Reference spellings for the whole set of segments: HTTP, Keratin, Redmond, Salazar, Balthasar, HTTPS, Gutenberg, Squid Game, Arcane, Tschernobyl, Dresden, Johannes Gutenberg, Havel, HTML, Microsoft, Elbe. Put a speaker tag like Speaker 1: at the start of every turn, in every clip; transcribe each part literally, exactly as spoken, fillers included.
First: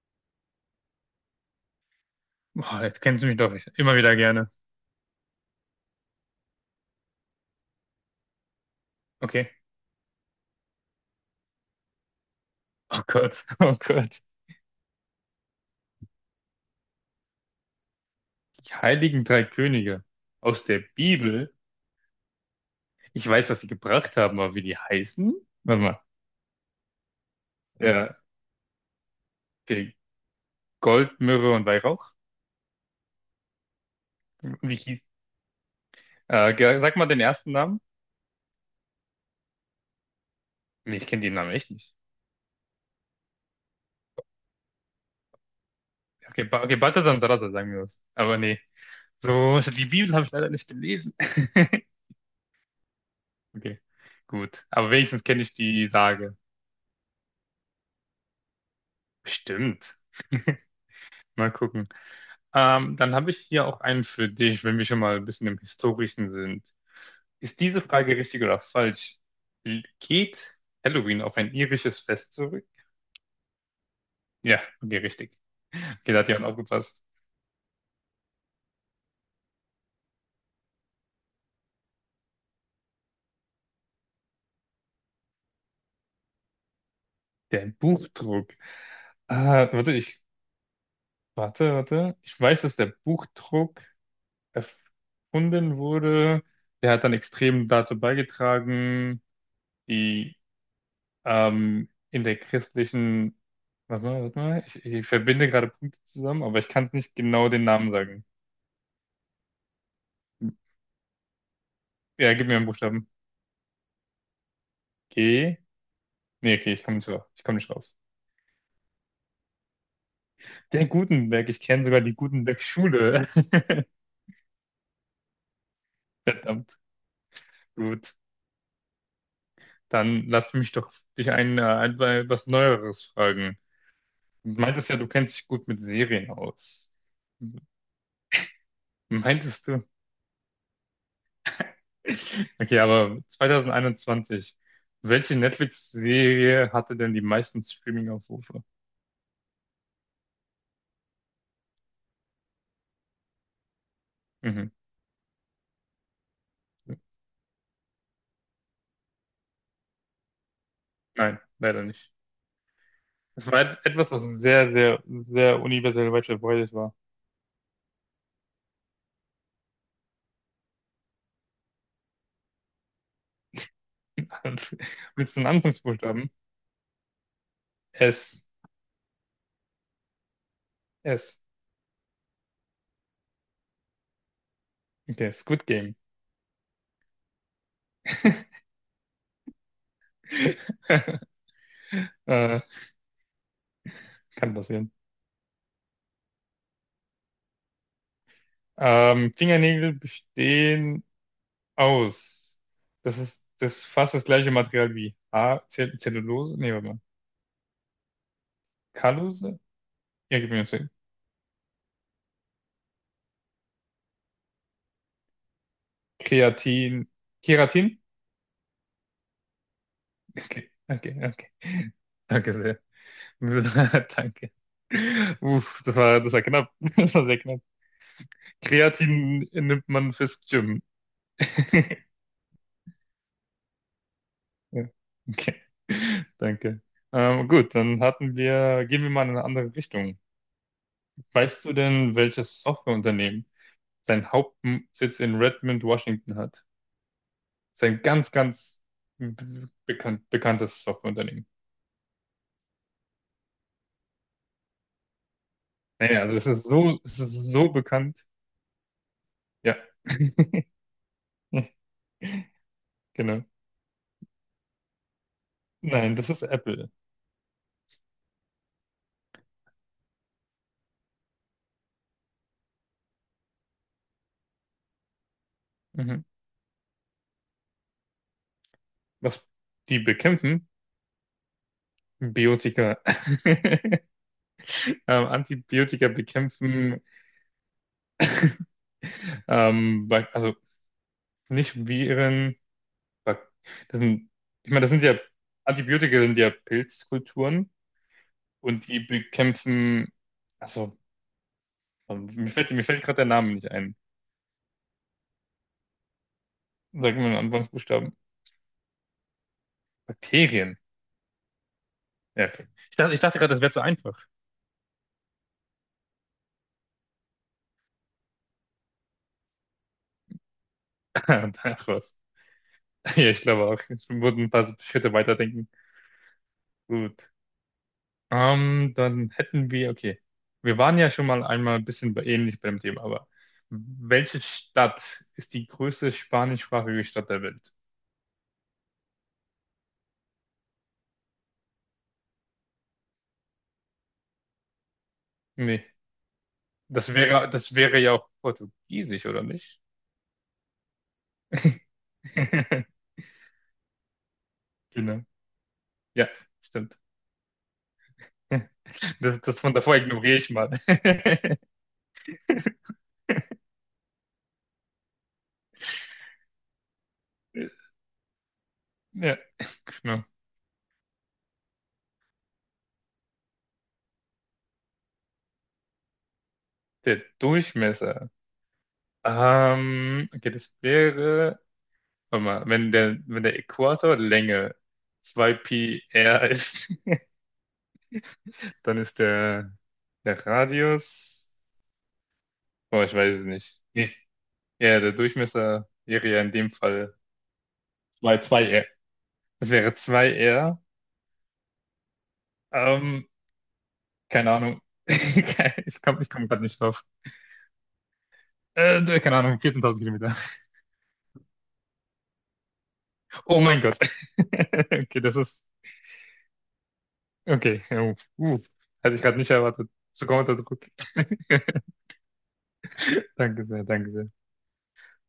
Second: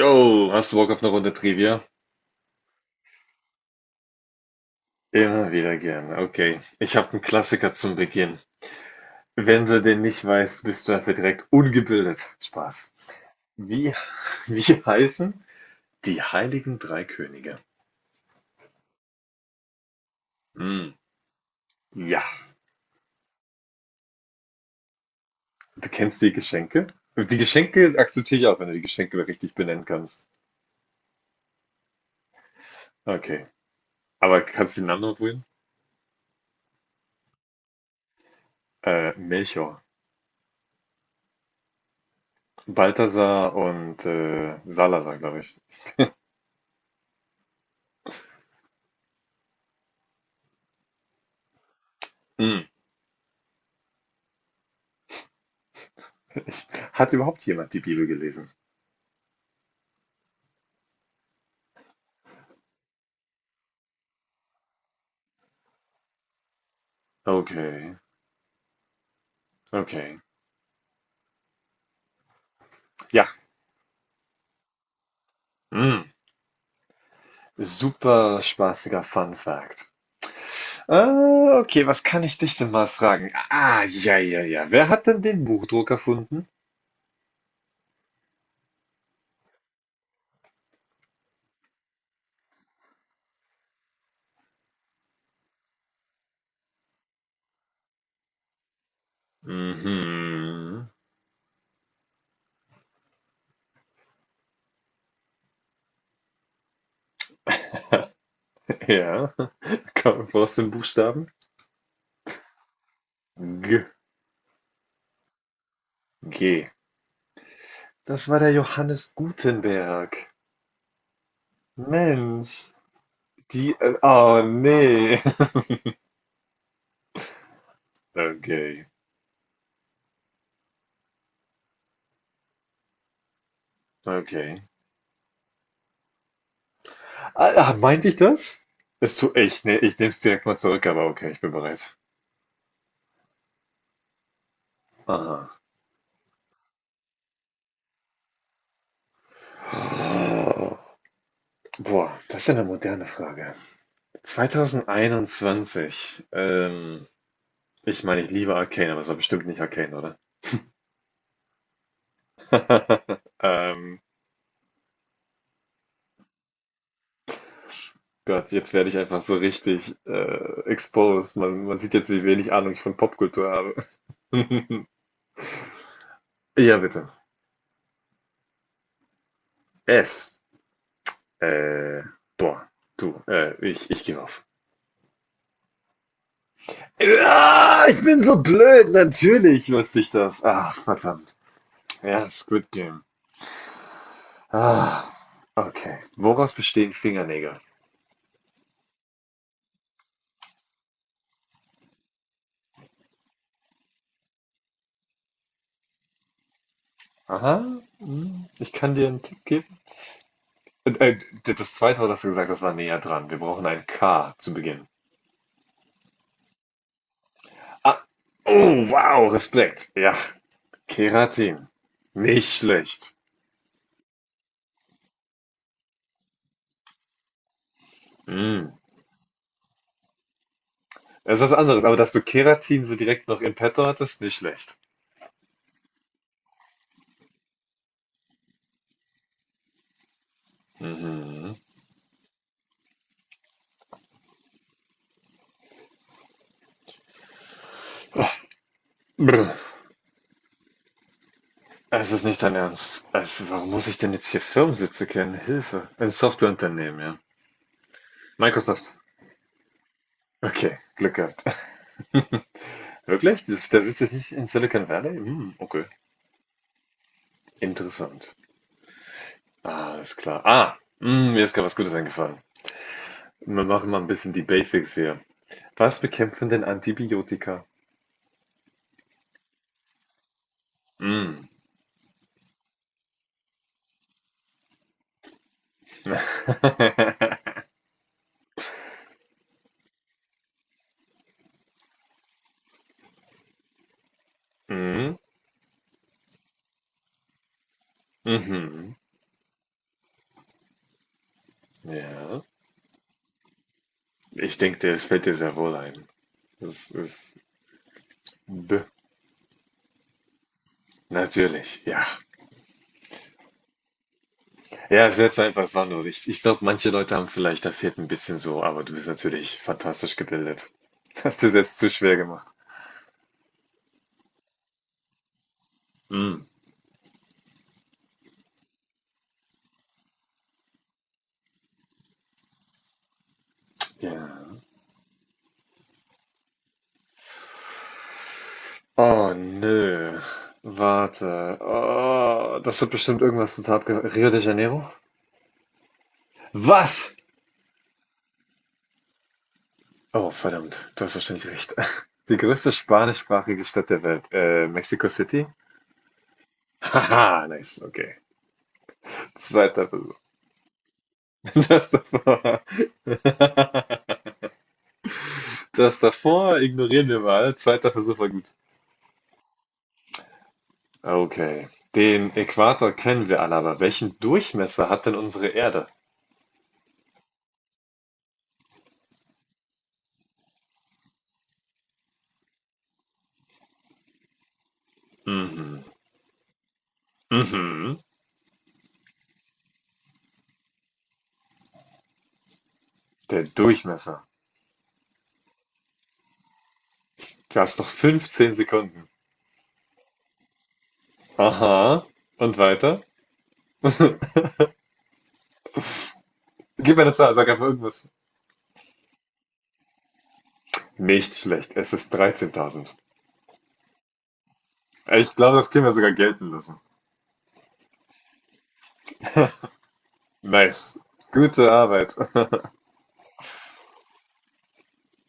Speaker 1: Jo, hast du Bock auf eine Runde Trivia?
Speaker 2: Boah, jetzt kennst du mich doch immer wieder gerne.
Speaker 1: Immer wieder gerne. Okay, ich habe einen Klassiker zum Beginn.
Speaker 2: Okay.
Speaker 1: Wenn du den nicht weißt, bist du dafür direkt ungebildet. Spaß.
Speaker 2: Oh Gott, oh
Speaker 1: Wie,
Speaker 2: Gott.
Speaker 1: wie heißen die Heiligen Drei Könige?
Speaker 2: Die heiligen drei Könige aus der
Speaker 1: Hm,
Speaker 2: Bibel.
Speaker 1: ja,
Speaker 2: Ich weiß, was sie gebracht haben, aber wie die heißen? Warte
Speaker 1: du
Speaker 2: mal.
Speaker 1: kennst die Geschenke? Die Geschenke
Speaker 2: Ja,
Speaker 1: akzeptiere ich auch, wenn du die Geschenke richtig benennen
Speaker 2: okay.
Speaker 1: kannst.
Speaker 2: Gold, Myrrhe und Weihrauch.
Speaker 1: Okay, aber
Speaker 2: Wie
Speaker 1: kannst du den Namen
Speaker 2: hieß?
Speaker 1: noch probieren?
Speaker 2: Äh, ge- sag mal den ersten Namen.
Speaker 1: Äh, Melchior,
Speaker 2: Nee, ich kenne den Namen echt nicht.
Speaker 1: Balthasar und äh, Salazar, glaube ich.
Speaker 2: Okay, ba okay, Balthasar und Salazar, sagen wir das. Aber nee. So, so, die Bibel habe ich leider nicht gelesen.
Speaker 1: Hm.
Speaker 2: Okay, gut. Aber wenigstens kenne ich die Sage.
Speaker 1: Hat überhaupt jemand die Bibel gelesen?
Speaker 2: Bestimmt. Mal gucken. Ähm, dann habe ich hier auch einen für dich, wenn wir schon mal ein bisschen im Historischen sind. Ist diese
Speaker 1: Okay.
Speaker 2: Frage richtig oder falsch?
Speaker 1: Okay.
Speaker 2: Geht Halloween auf ein irisches Fest zurück?
Speaker 1: Ja.
Speaker 2: Ja, okay, richtig.
Speaker 1: Mm.
Speaker 2: Okay, da hat jemand aufgepasst.
Speaker 1: Super spaßiger Fun Fact. Äh, okay, was kann ich dich denn mal fragen? Ah, ja, ja, ja. Wer hat denn den Buchdruck erfunden?
Speaker 2: Der Buchdruck. Ah, warte, ich, warte, warte. Ich weiß, dass der Buchdruck erfunden wurde. Der hat dann extrem dazu beigetragen, die
Speaker 1: Mhm.
Speaker 2: Ähm, in der christlichen, warte mal, warte mal, ich, ich verbinde gerade Punkte zusammen, aber ich kann nicht genau den Namen sagen.
Speaker 1: Ja. Komm, aus den Buchstaben?
Speaker 2: Ja, gib mir einen Buchstaben.
Speaker 1: G.
Speaker 2: G. Nee,
Speaker 1: G.
Speaker 2: okay, ich komme nicht drauf. Ich komme nicht drauf.
Speaker 1: Das war der Johannes Gutenberg.
Speaker 2: Der Gutenberg, ich kenne sogar die
Speaker 1: Mensch.
Speaker 2: Gutenberg-Schule.
Speaker 1: Die. Äh, oh, nee.
Speaker 2: Verdammt. Gut.
Speaker 1: Okay.
Speaker 2: Dann lass mich doch dich ein, äh, ein, äh, was Neueres fragen. Du
Speaker 1: Okay.
Speaker 2: meintest ja, du kennst dich gut mit Serien aus.
Speaker 1: Ah, ah, meinte ich das? Ist zu echt.
Speaker 2: Meintest
Speaker 1: Nee,
Speaker 2: du?
Speaker 1: ich nehme es direkt mal zurück, aber okay, ich bin bereit.
Speaker 2: Okay, aber zwanzig einundzwanzig, welche
Speaker 1: Aha.
Speaker 2: Netflix-Serie hatte denn die meisten Streaming-Aufrufe?
Speaker 1: Ah, boah, das ist ja eine moderne Frage.
Speaker 2: Mhm.
Speaker 1: zwanzig einundzwanzig. Ähm, ich meine, ich liebe Arcane, aber es war bestimmt nicht Arcane, oder?
Speaker 2: Nein, leider nicht. Es war et-
Speaker 1: Ähm,
Speaker 2: etwas, was sehr, sehr, sehr universell weit verbreitet war.
Speaker 1: Gott, jetzt werde ich einfach so richtig äh, exposed. Man, man sieht jetzt, wie wenig Ahnung ich von Popkultur habe.
Speaker 2: Willst du einen Anfangsbuchstaben?
Speaker 1: Ja, bitte.
Speaker 2: S.
Speaker 1: Es.
Speaker 2: S.
Speaker 1: Äh, boah, du, äh, ich, ich gebe auf.
Speaker 2: Okay, Squid Game.
Speaker 1: Ja, ich bin so blöd, natürlich wusste ich das. Ach, verdammt. Ja,
Speaker 2: äh,
Speaker 1: Squid Game.
Speaker 2: kann passieren.
Speaker 1: Ah, okay. Woraus bestehen Fingernägel?
Speaker 2: Ähm, Fingernägel bestehen aus. Das ist das fast das gleiche Material wie A, Zell Zellulose. Nee, warte mal.
Speaker 1: Aha, hm, ich kann dir einen Tipp
Speaker 2: Callose?
Speaker 1: geben.
Speaker 2: Ja, gib mir.
Speaker 1: Äh, äh, d- das zweite Wort hast du gesagt, das war näher dran. Wir brauchen ein K zu Beginn.
Speaker 2: Kreatin. Keratin?
Speaker 1: Ah, oh, wow, Respekt. Ja,
Speaker 2: Okay, okay, okay.
Speaker 1: Keratin.
Speaker 2: Danke
Speaker 1: Nicht
Speaker 2: sehr.
Speaker 1: schlecht.
Speaker 2: Danke. Uff, das war, das war knapp. Das war sehr knapp.
Speaker 1: Hm.
Speaker 2: Kreatin nimmt man fürs Gym.
Speaker 1: Das ist was anderes, aber dass du Keratin so direkt noch im Petto hattest, nicht schlecht.
Speaker 2: Ja, okay. Danke. Ähm, gut, dann hatten wir, gehen wir mal in eine andere Richtung.
Speaker 1: Mhm.
Speaker 2: Weißt du denn, welches Softwareunternehmen seinen Hauptsitz in Redmond, Washington, hat? Das ist ein ganz,
Speaker 1: Oh,
Speaker 2: ganz
Speaker 1: brr.
Speaker 2: be- bekannt, bekanntes Softwareunternehmen.
Speaker 1: Es ist nicht dein Ernst. Also, warum muss ich denn jetzt hier Firmensitze kennen? Hilfe. Ein
Speaker 2: Naja, also es ist so,
Speaker 1: Softwareunternehmen, ja.
Speaker 2: es ist so bekannt.
Speaker 1: Microsoft.
Speaker 2: Ja.
Speaker 1: Okay, Glück gehabt.
Speaker 2: Genau.
Speaker 1: Wirklich? Das, das ist jetzt nicht in Silicon Valley? Hm, okay.
Speaker 2: Nein, das ist Apple.
Speaker 1: Interessant. Alles klar. Ah, hm, mir ist gerade was Gutes eingefallen. Wir machen mal ein bisschen die Basics hier. Was
Speaker 2: Mhm.
Speaker 1: bekämpfen denn Antibiotika?
Speaker 2: Was die bekämpfen?
Speaker 1: Hm.
Speaker 2: Biotika. Ähm, Antibiotika bekämpfen, ähm, Bak- also nicht Viren. Bak Das sind, ich meine, das sind
Speaker 1: Hm,
Speaker 2: ja, Antibiotika sind ja Pilzkulturen und
Speaker 1: mhm.
Speaker 2: die bekämpfen, also, ähm,
Speaker 1: Ja.
Speaker 2: mir fällt, mir fällt gerade der Name nicht ein.
Speaker 1: Ich denke, das fällt dir sehr wohl ein. Das
Speaker 2: Sag mir einen
Speaker 1: ist
Speaker 2: Anfangsbuchstaben.
Speaker 1: B.
Speaker 2: Bakterien.
Speaker 1: Natürlich, ja.
Speaker 2: Ja, okay. Ich dachte, ich dachte gerade, das wäre zu einfach.
Speaker 1: Ja, es wird mal etwas wandeln. Ich, ich glaube, manche Leute haben vielleicht, da fehlt ein bisschen so, aber du bist natürlich fantastisch gebildet. Hast dir selbst
Speaker 2: Ach
Speaker 1: zu
Speaker 2: was.
Speaker 1: schwer gemacht.
Speaker 2: Ja, ich glaube auch. Es wurden ein paar so Schritte weiterdenken.
Speaker 1: Hm.
Speaker 2: Gut. Ähm, dann hätten wir, okay. Wir waren ja schon mal einmal ein bisschen bei- ähnlich beim Thema, aber welche
Speaker 1: Ja.
Speaker 2: Stadt ist die größte spanischsprachige Stadt der Welt?
Speaker 1: Oh nö. Warte. Oh, das wird bestimmt irgendwas total abge... Rio de Janeiro?
Speaker 2: Nee.
Speaker 1: Was?
Speaker 2: Das wäre, das wäre ja auch Portugiesisch, oder nicht?
Speaker 1: Oh, verdammt. Du hast wahrscheinlich recht. Die größte spanischsprachige Stadt der Welt. Äh, Mexico
Speaker 2: Genau.
Speaker 1: City?
Speaker 2: Ja, stimmt.
Speaker 1: Haha, nice. Okay.
Speaker 2: Das, das von
Speaker 1: Zweiter
Speaker 2: davor,
Speaker 1: Versuch.
Speaker 2: ignoriere ich mal.
Speaker 1: Das davor. Das davor ignorieren wir mal. Zweiter Versuch war gut.
Speaker 2: Ja, genau.
Speaker 1: Okay. Den Äquator kennen wir alle, aber welchen Durchmesser hat denn unsere Erde?
Speaker 2: Der Durchmesser. Ähm, okay, das wäre. Warte mal, wenn der, wenn der Äquator Länge
Speaker 1: Mhm.
Speaker 2: zwei pi r ist,
Speaker 1: Mhm.
Speaker 2: dann ist der, der Radius, oh, ich weiß
Speaker 1: Der
Speaker 2: es nicht. Nee.
Speaker 1: Durchmesser.
Speaker 2: Ja, der Durchmesser wäre ja in dem Fall
Speaker 1: Du hast noch
Speaker 2: zwei
Speaker 1: fünfzehn
Speaker 2: zwei r.
Speaker 1: Sekunden.
Speaker 2: Das wäre zwei r.
Speaker 1: Aha. Und weiter?
Speaker 2: Ähm, keine Ahnung. Ich komme ich komm gerade nicht
Speaker 1: Gib mir
Speaker 2: drauf.
Speaker 1: eine Zahl, sag einfach irgendwas.
Speaker 2: Äh, keine Ahnung, vierzehntausend Kilometer.
Speaker 1: Nicht schlecht, es ist dreizehntausend.
Speaker 2: Oh mein Gott. Okay,
Speaker 1: Ich
Speaker 2: das
Speaker 1: glaube,
Speaker 2: ist,
Speaker 1: das können wir sogar gelten lassen.
Speaker 2: okay. Uh, uh, hatte ich gerade nicht erwartet. So kommt der Druck.
Speaker 1: Nice. Gute Arbeit.
Speaker 2: Danke sehr, danke sehr.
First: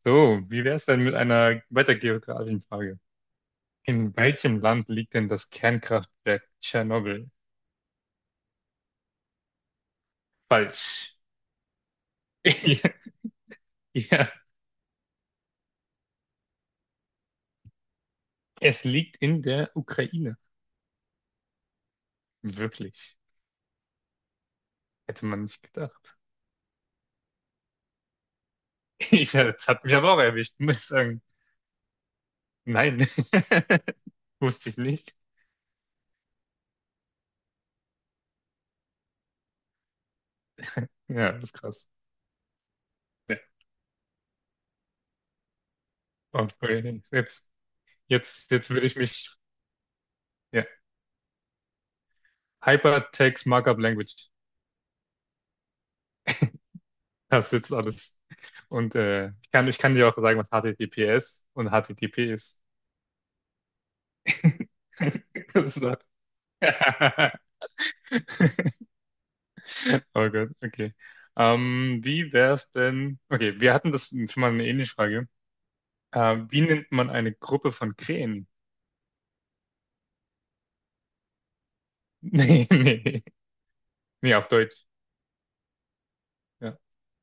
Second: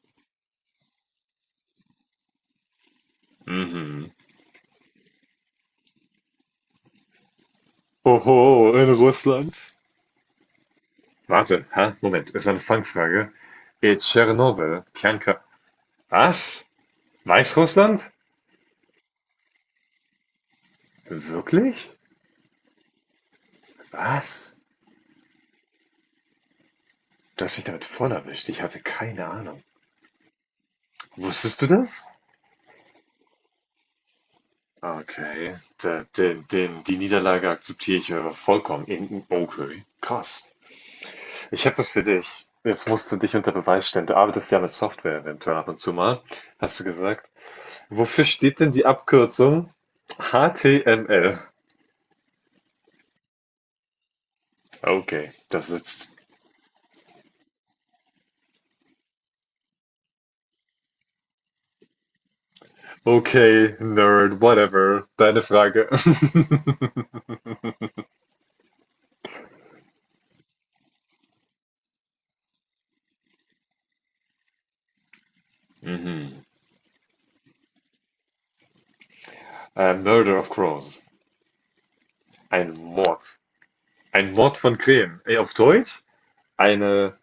Speaker 2: So, wie wäre es denn mit einer weiter geografischen Frage?
Speaker 1: Mhm.
Speaker 2: In welchem Land liegt denn das Kernkraftwerk Tschernobyl?
Speaker 1: Oho, in Russland?
Speaker 2: Falsch.
Speaker 1: Warte, ha, Moment, es war eine Fangfrage. In
Speaker 2: Ja,
Speaker 1: Tschernobyl, Kernkraft. Was? Weißrussland?
Speaker 2: es liegt in der Ukraine.
Speaker 1: Wirklich?
Speaker 2: Wirklich.
Speaker 1: Was?
Speaker 2: Hätte man nicht gedacht.
Speaker 1: Du hast mich damit voll erwischt, ich hatte keine
Speaker 2: Ich,
Speaker 1: Ahnung.
Speaker 2: das hat mich aber auch erwischt, muss ich sagen.
Speaker 1: Wusstest du das?
Speaker 2: Nein. Wusste ich nicht.
Speaker 1: Okay, da, den, den, die Niederlage akzeptiere ich äh, vollkommen. In- Okay, krass.
Speaker 2: Ja, das ist
Speaker 1: Ich habe
Speaker 2: krass.
Speaker 1: was für dich. Jetzt musst du dich
Speaker 2: Ja.
Speaker 1: unter Beweis stellen. Du arbeitest ja mit Software eventuell ab und zu mal, hast du
Speaker 2: Okay,
Speaker 1: gesagt.
Speaker 2: jetzt,
Speaker 1: Wofür
Speaker 2: jetzt,
Speaker 1: steht
Speaker 2: jetzt
Speaker 1: denn
Speaker 2: will
Speaker 1: die
Speaker 2: ich mich.
Speaker 1: Abkürzung
Speaker 2: Ja.
Speaker 1: H T M L?
Speaker 2: Hypertext Markup Language.
Speaker 1: Okay, das ist.
Speaker 2: Das sitzt alles. Und äh, ich kann, ich kann dir auch sagen, was H T T P S und H T T P ist.
Speaker 1: Okay, Nerd, whatever. Deine Frage.
Speaker 2: So. Oh Gott, okay. Ähm, wie wär's denn? Okay, wir hatten das schon mal, eine ähnliche Frage.
Speaker 1: Mhm.
Speaker 2: Ähm, wie nennt man eine Gruppe von Krähen?
Speaker 1: Äh, Murder of Crows.
Speaker 2: Nee,
Speaker 1: Ein
Speaker 2: nee,
Speaker 1: Mord. Ein
Speaker 2: nee, auf
Speaker 1: Mord von
Speaker 2: Deutsch.
Speaker 1: Krähen. Ey, auf Deutsch?
Speaker 2: Ja.
Speaker 1: Eine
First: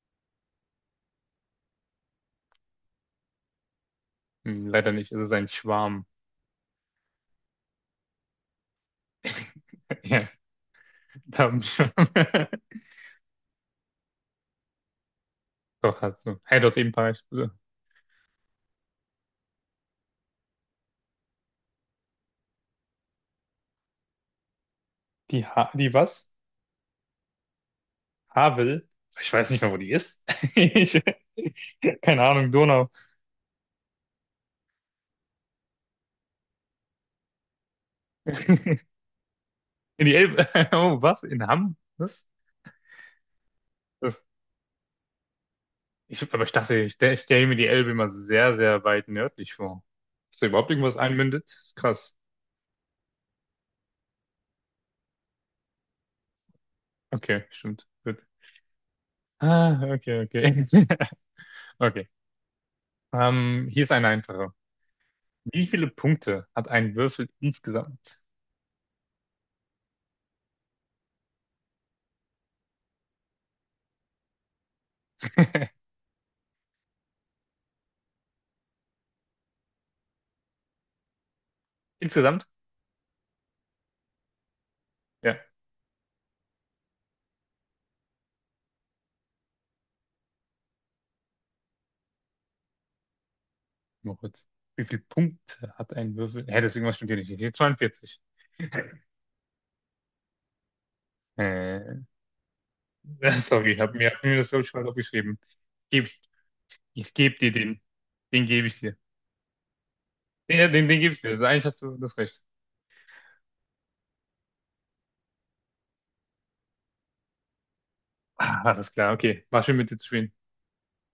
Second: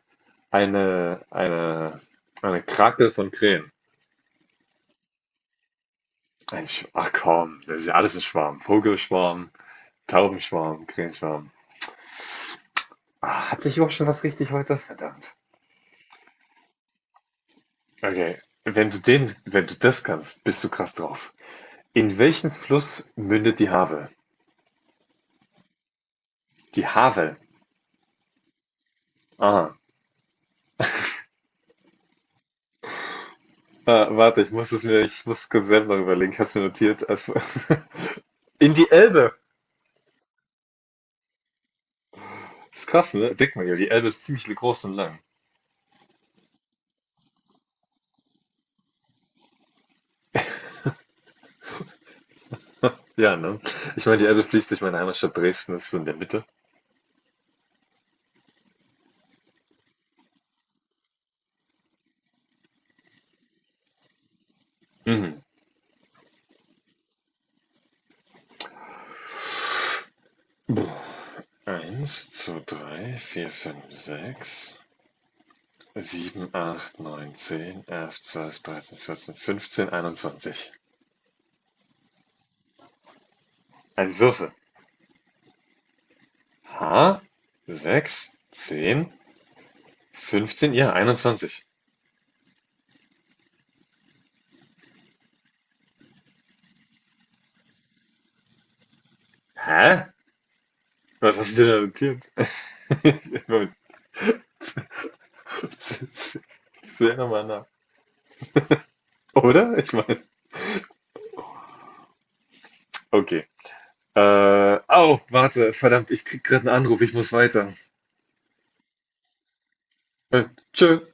Speaker 1: Eine eine eine Krake von Krähen.
Speaker 2: Hm, Leider nicht, es ist ein Schwarm.
Speaker 1: Ein Sch ach komm, das ist ja alles ein Schwarm. Vogelschwarm,
Speaker 2: Ja,
Speaker 1: Taubenschwarm,
Speaker 2: da
Speaker 1: Krähenschwarm.
Speaker 2: haben wir schon.
Speaker 1: Ah, Hat sich überhaupt schon was richtig heute? Verdammt.
Speaker 2: Doch, hast du. Hey, dort eben paar.
Speaker 1: Okay, wenn du den wenn du das kannst, bist du krass drauf. In welchen Fluss mündet die Havel?
Speaker 2: Die, ha die was?
Speaker 1: Die Havel.
Speaker 2: Havel, ich weiß nicht mal,
Speaker 1: Ah.
Speaker 2: wo die ist. Ich, keine Ahnung, Donau.
Speaker 1: Ah, warte, ich muss es mir ich muss kurz selber noch überlegen. Ich habe mir notiert. Also, in
Speaker 2: In
Speaker 1: die Elbe.
Speaker 2: die Elbe. Oh, was? In Hamm? Was?
Speaker 1: Das Ist krass, ne? Denk mal, ja, die Elbe
Speaker 2: Das,
Speaker 1: ist ziemlich groß und lang.
Speaker 2: ich, aber ich dachte, ich, stell- ich stelle mir die Elbe immer sehr, sehr weit nördlich vor. Ist da überhaupt irgendwas einmündet? Ist krass.
Speaker 1: Ja, ne? Ich meine, die Elbe fließt durch meine Heimatstadt Dresden, das ist so in der Mitte.
Speaker 2: Okay, stimmt. Gut. Ah, okay, okay. Okay. Ähm, hier ist eine einfache.
Speaker 1: Mhm.
Speaker 2: Wie viele Punkte hat ein Würfel insgesamt?
Speaker 1: Eins, zwei, drei, vier, fünf, sechs, sieben, acht, neun, zehn, elf, zwölf, dreizehn, vierzehn, fünfzehn, einundzwanzig.
Speaker 2: Insgesamt?
Speaker 1: Ein Würfel.
Speaker 2: Ja,
Speaker 1: H, sechs, zehn, fünfzehn, ja, einundzwanzig.
Speaker 2: nur kurz. Wie viele Punkte hat ein Würfel? Hä, deswegen, was stimmt hier nicht. Hier zweiundvierzig.
Speaker 1: Hä? Was hast du denn da notiert?
Speaker 2: Sorry,
Speaker 1: Moment,
Speaker 2: ich habe mir, hab mir das so schwer aufgeschrieben. Geb, ich
Speaker 1: Sehr
Speaker 2: gebe
Speaker 1: nochmal
Speaker 2: dir
Speaker 1: nach.
Speaker 2: den. Den gebe ich dir.
Speaker 1: Oder? Ich meine,
Speaker 2: Den, den, den gebe ich dir. Also eigentlich hast du das Recht.
Speaker 1: okay. Äh, au, warte, verdammt, ich krieg gerade einen Anruf, ich muss weiter.
Speaker 2: Ah, alles klar, okay. War schön mit dir zu spielen.
Speaker 1: Äh, tschö.